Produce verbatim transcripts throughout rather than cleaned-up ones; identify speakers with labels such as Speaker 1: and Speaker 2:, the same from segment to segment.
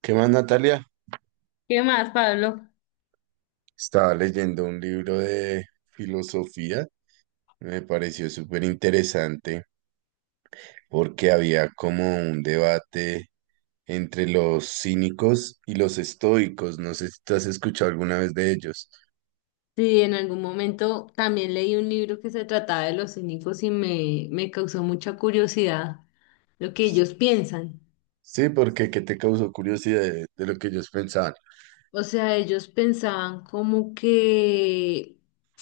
Speaker 1: ¿Qué más, Natalia?
Speaker 2: ¿Qué más, Pablo?
Speaker 1: Estaba leyendo un libro de filosofía, me pareció súper interesante porque había como un debate entre los cínicos y los estoicos. No sé si tú has escuchado alguna vez de ellos.
Speaker 2: Sí, en algún momento también leí un libro que se trataba de los cínicos y me, me causó mucha curiosidad lo que ellos piensan.
Speaker 1: Sí, porque ¿qué te causó curiosidad de, de lo que ellos pensaban?
Speaker 2: O sea, ellos pensaban como que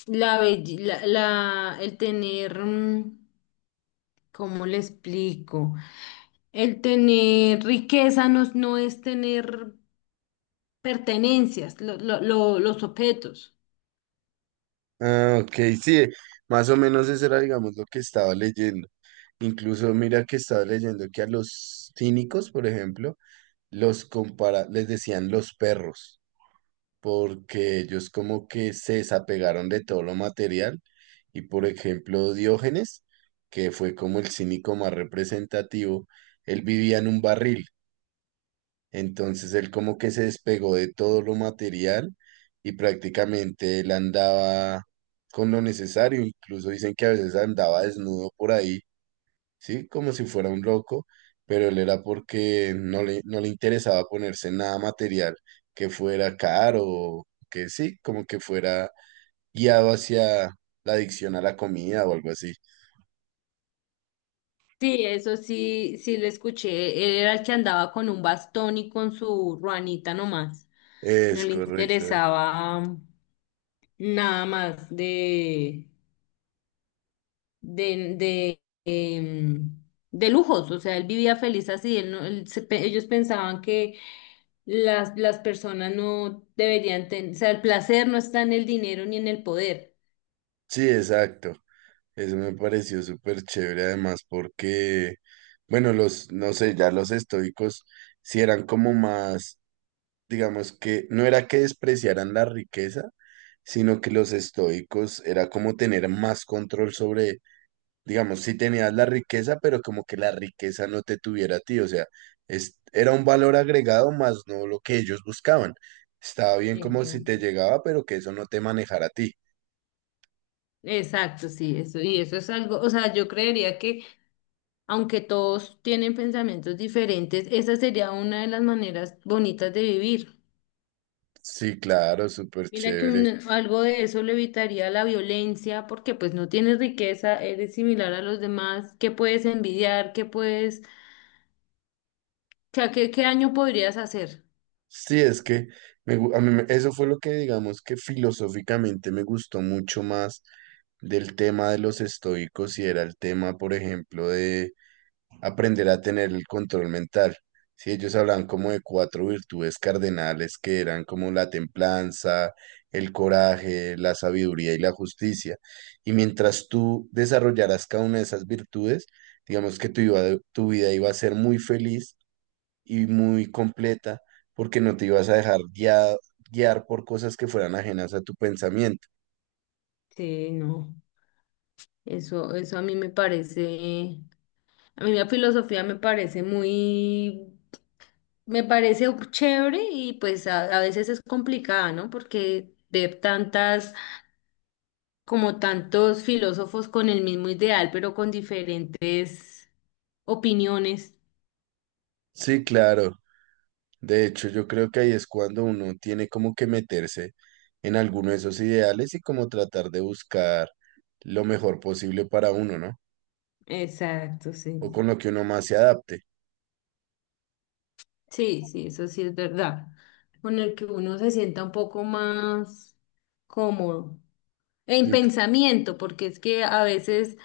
Speaker 2: la, belle- la, la- el tener, mm, ¿cómo le explico? El tener riqueza no, no es tener pertenencias, lo- lo- lo- los objetos.
Speaker 1: Ah, ok, sí, más o menos eso era, digamos, lo que estaba leyendo. Incluso mira que estaba leyendo que a los cínicos, por ejemplo, los compara, les decían los perros, porque ellos como que se desapegaron de todo lo material y por ejemplo Diógenes, que fue como el cínico más representativo, él vivía en un barril, entonces él como que se despegó de todo lo material y prácticamente él andaba con lo necesario. Incluso dicen que a veces andaba desnudo por ahí, ¿sí? Como si fuera un loco, pero él era porque no le, no le interesaba ponerse nada material que fuera caro, o que sí, como que fuera guiado hacia la adicción a la comida o algo así.
Speaker 2: Sí, eso sí, sí lo escuché. Era el que andaba con un bastón y con su ruanita nomás. No
Speaker 1: Es
Speaker 2: le
Speaker 1: correcto.
Speaker 2: interesaba nada más de, de, de, em, de lujos. O sea, él vivía feliz así. Él no- él se pe- Ellos pensaban que las, las personas no deberían tener, o sea, el placer no está en el dinero ni en el poder.
Speaker 1: Sí, exacto. Eso me pareció súper chévere además porque, bueno, los, no sé, ya los estoicos sí eran como más, digamos que no era que despreciaran la riqueza, sino que los estoicos era como tener más control sobre, digamos, si tenías la riqueza, pero como que la riqueza no te tuviera a ti, o sea, es, era un valor agregado más no lo que ellos buscaban. Estaba bien como si te
Speaker 2: Exacto.
Speaker 1: llegaba, pero que eso no te manejara a ti.
Speaker 2: Exacto, sí, eso, y eso es algo, o sea, yo creería que aunque todos tienen pensamientos diferentes, esa sería una de las maneras bonitas de vivir.
Speaker 1: Sí, claro, súper
Speaker 2: Mira que
Speaker 1: chévere.
Speaker 2: un- algo de eso le evitaría la violencia, porque pues no tienes riqueza, eres similar a los demás, ¿qué puedes envidiar? ¿Qué puedes, qué, qué, qué daño podrías hacer?
Speaker 1: Sí, es que me gu- a mí me- eso fue lo que, digamos, que filosóficamente me gustó mucho más del tema de los estoicos, y era el tema, por ejemplo, de aprender a tener el control mental. Sí, ellos hablan como de cuatro virtudes cardenales que eran como la templanza, el coraje, la sabiduría y la justicia. Y mientras tú desarrollaras cada una de esas virtudes, digamos que tu, iba- tu vida iba a ser muy feliz y muy completa, porque no te ibas a dejar guiar, guiar por cosas que fueran ajenas a tu pensamiento.
Speaker 2: Sí, no, eso, eso a mí me parece, a mí la filosofía me parece muy. Me parece chévere y pues a, a veces es complicada, ¿no? Porque ver tantas, como tantos filósofos con el mismo ideal, pero con diferentes opiniones.
Speaker 1: Sí, claro. De hecho, yo creo que ahí es cuando uno tiene como que meterse en alguno de esos ideales y como tratar de buscar lo mejor posible para uno, ¿no?
Speaker 2: Exacto, sí.
Speaker 1: O con lo que uno más se adapte.
Speaker 2: Sí, sí, eso sí es verdad. Con el que uno se sienta un poco más cómodo. En
Speaker 1: Sí,
Speaker 2: pensamiento, porque es que a veces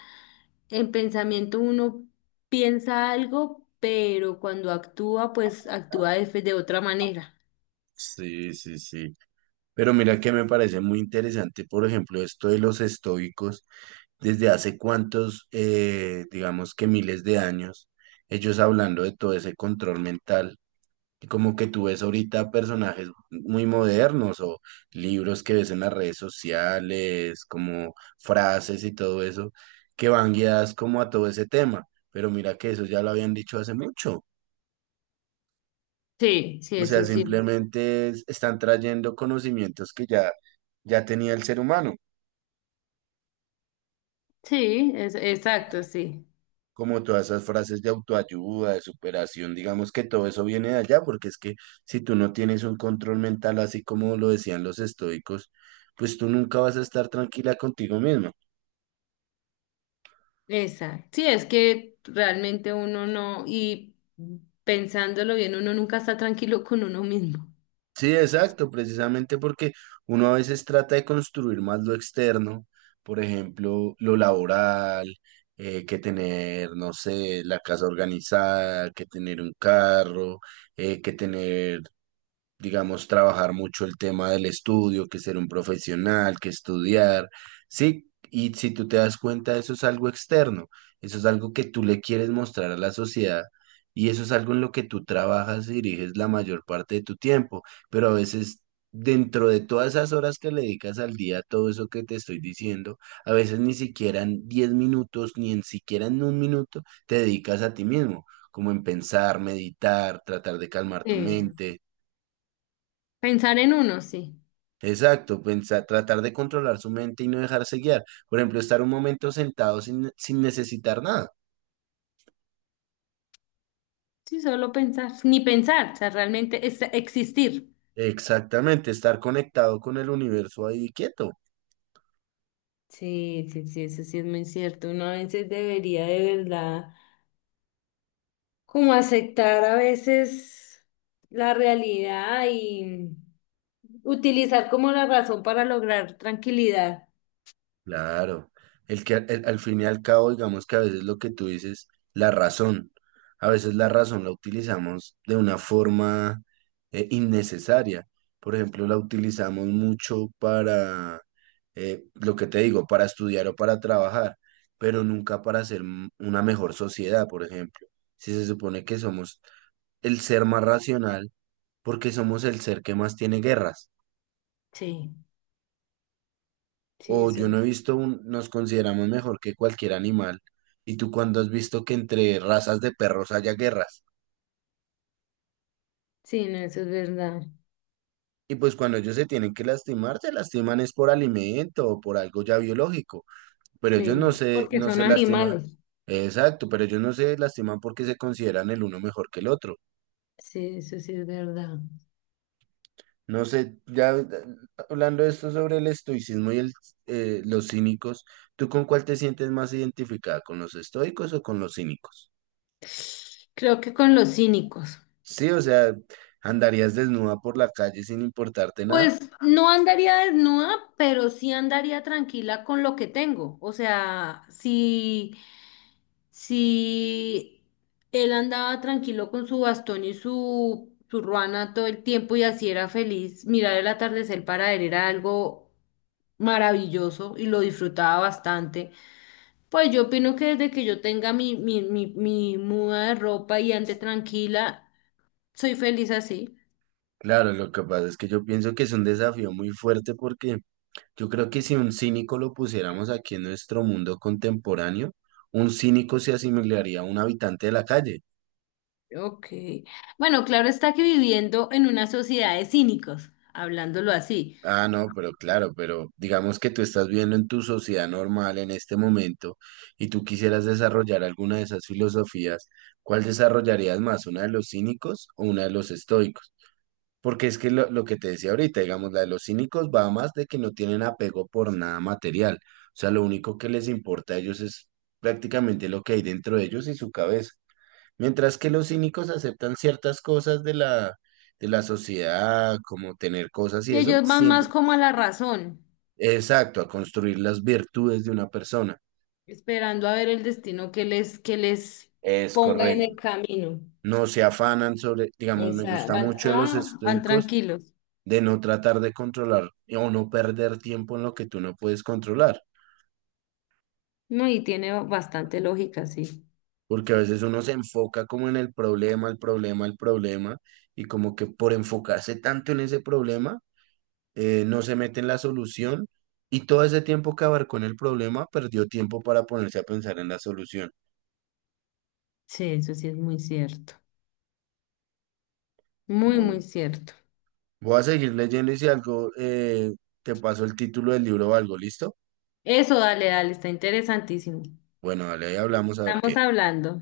Speaker 2: en pensamiento uno piensa algo, pero cuando actúa, pues actúa de de otra manera.
Speaker 1: sí, sí. Sí. Pero mira que me parece muy interesante, por ejemplo, esto de los estoicos desde hace cuántos, eh, digamos que miles de años, ellos hablando de todo ese control mental. Y como que tú ves ahorita personajes muy modernos o libros que ves en las redes sociales, como frases y todo eso, que van guiadas como a todo ese tema. Pero mira que eso ya lo habían dicho hace mucho.
Speaker 2: Sí, sí,
Speaker 1: O sea,
Speaker 2: eso sí.
Speaker 1: simplemente es- están trayendo conocimientos que ya, ya tenía el ser humano,
Speaker 2: Sí, es, exacto, sí.
Speaker 1: como todas esas frases de autoayuda, de superación. Digamos que todo eso viene de allá, porque es que si tú no tienes un control mental, así como lo decían los estoicos, pues tú nunca vas a estar tranquila contigo misma.
Speaker 2: Exacto. Sí, es que realmente uno no, y pensándolo bien, uno nunca está tranquilo con uno mismo.
Speaker 1: Sí, exacto, precisamente porque uno a veces trata de construir más lo externo, por ejemplo, lo laboral, eh, que tener, no sé, la casa organizada, que tener un carro, eh, que tener, digamos, trabajar mucho el tema del estudio, que ser un profesional, que estudiar. Sí, y si tú te das cuenta, eso es algo externo, eso es algo que tú le quieres mostrar a la sociedad. Y eso es algo en lo que tú trabajas y diriges la mayor parte de tu tiempo, pero a veces, dentro de todas esas horas que le dedicas al día, todo eso que te estoy diciendo, a veces ni siquiera en diez minutos, ni en siquiera en un minuto, te dedicas a ti mismo, como en pensar, meditar, tratar de calmar tu
Speaker 2: Sí.
Speaker 1: mente.
Speaker 2: Pensar en uno, sí.
Speaker 1: Exacto, pensar, tratar de controlar su mente y no dejarse guiar. Por ejemplo, estar un momento sentado sin, sin necesitar nada.
Speaker 2: Sí, solo pensar, ni pensar, o sea, realmente es existir.
Speaker 1: Exactamente, estar conectado con el universo ahí quieto.
Speaker 2: Sí, sí, sí, eso sí es muy cierto. Uno a veces debería de verdad como aceptar a veces la realidad y utilizar como la razón para lograr tranquilidad.
Speaker 1: Claro, el que al al fin y al cabo, digamos que a veces lo que tú dices, la razón, a veces la razón la utilizamos de una forma eh, innecesaria. Por ejemplo, la utilizamos mucho para, eh, lo que te digo, para estudiar o para trabajar, pero nunca para hacer m- una mejor sociedad, por ejemplo. Si se supone que somos el ser más racional, porque somos el ser que más tiene guerras.
Speaker 2: Sí,
Speaker 1: O
Speaker 2: sí, eso
Speaker 1: yo
Speaker 2: es,
Speaker 1: no he visto un, nos consideramos mejor que cualquier animal. Y tú cuando has visto que entre razas de perros haya guerras.
Speaker 2: sí, no, eso es verdad.
Speaker 1: Y pues cuando ellos se tienen que lastimar, se lastiman es por alimento o por algo ya biológico. Pero ellos
Speaker 2: Sí,
Speaker 1: no se,
Speaker 2: porque
Speaker 1: no
Speaker 2: son
Speaker 1: se lastiman.
Speaker 2: animales.
Speaker 1: Exacto, pero ellos no se lastiman porque se consideran el uno mejor que el otro.
Speaker 2: Sí, eso sí es verdad.
Speaker 1: No sé, ya eh, hablando de esto sobre el estoicismo y el, eh, los cínicos, ¿tú con cuál te sientes más identificada? ¿Con los estoicos o con los cínicos?
Speaker 2: Creo que con los cínicos.
Speaker 1: Sí, o sea, andarías desnuda por la calle sin importarte nada.
Speaker 2: Pues no andaría desnuda, pero sí andaría tranquila con lo que tengo. O sea, si, si él andaba tranquilo con su bastón y su, su ruana todo el tiempo y así era feliz, mirar el atardecer para él era algo maravilloso y lo disfrutaba bastante. Pues yo opino que desde que yo tenga mi, mi, mi, mi muda de ropa y ande tranquila, soy feliz así.
Speaker 1: Claro, lo que pasa es que yo pienso que es un desafío muy fuerte, porque yo creo que si un cínico lo pusiéramos aquí en nuestro mundo contemporáneo, un cínico se asimilaría a un habitante de la calle.
Speaker 2: Ok. Bueno, claro está que viviendo en una sociedad de cínicos, hablándolo así,
Speaker 1: Ah, no, pero claro, pero digamos que tú estás viendo en tu sociedad normal en este momento y tú quisieras desarrollar alguna de esas filosofías, ¿cuál desarrollarías más, una de los cínicos o una de los estoicos? Porque es que lo, lo que te decía ahorita, digamos, la de los cínicos va más de que no tienen apego por nada material. O sea, lo único que les importa a ellos es prácticamente lo que hay dentro de ellos y su cabeza. Mientras que los cínicos aceptan ciertas cosas de la, de la sociedad, como tener cosas y
Speaker 2: y
Speaker 1: eso,
Speaker 2: ellos van más
Speaker 1: siempre.
Speaker 2: como a la razón,
Speaker 1: Exacto, a construir las virtudes de una persona.
Speaker 2: esperando a ver el destino que les, que les
Speaker 1: Es
Speaker 2: ponga en
Speaker 1: correcto.
Speaker 2: el camino.
Speaker 1: No se afanan sobre, digamos, me
Speaker 2: Esa,
Speaker 1: gusta
Speaker 2: van,
Speaker 1: mucho de los
Speaker 2: ah, van
Speaker 1: estoicos
Speaker 2: tranquilos.
Speaker 1: de no tratar de controlar o no perder tiempo en lo que tú no puedes controlar,
Speaker 2: No, y tiene bastante lógica, sí.
Speaker 1: porque a veces uno se enfoca como en el problema, el problema, el problema, y como que, por enfocarse tanto en ese problema, eh, no se mete en la solución, y todo ese tiempo que abarcó en el problema, perdió tiempo para ponerse a pensar en la solución.
Speaker 2: Sí, eso sí es muy cierto. Muy,
Speaker 1: Bueno,
Speaker 2: muy cierto.
Speaker 1: voy a seguir leyendo y si algo, eh, te paso el título del libro o algo, ¿listo?
Speaker 2: Eso, dale, dale, está interesantísimo.
Speaker 1: Bueno, dale, ahí hablamos a ver qué.
Speaker 2: Estamos hablando.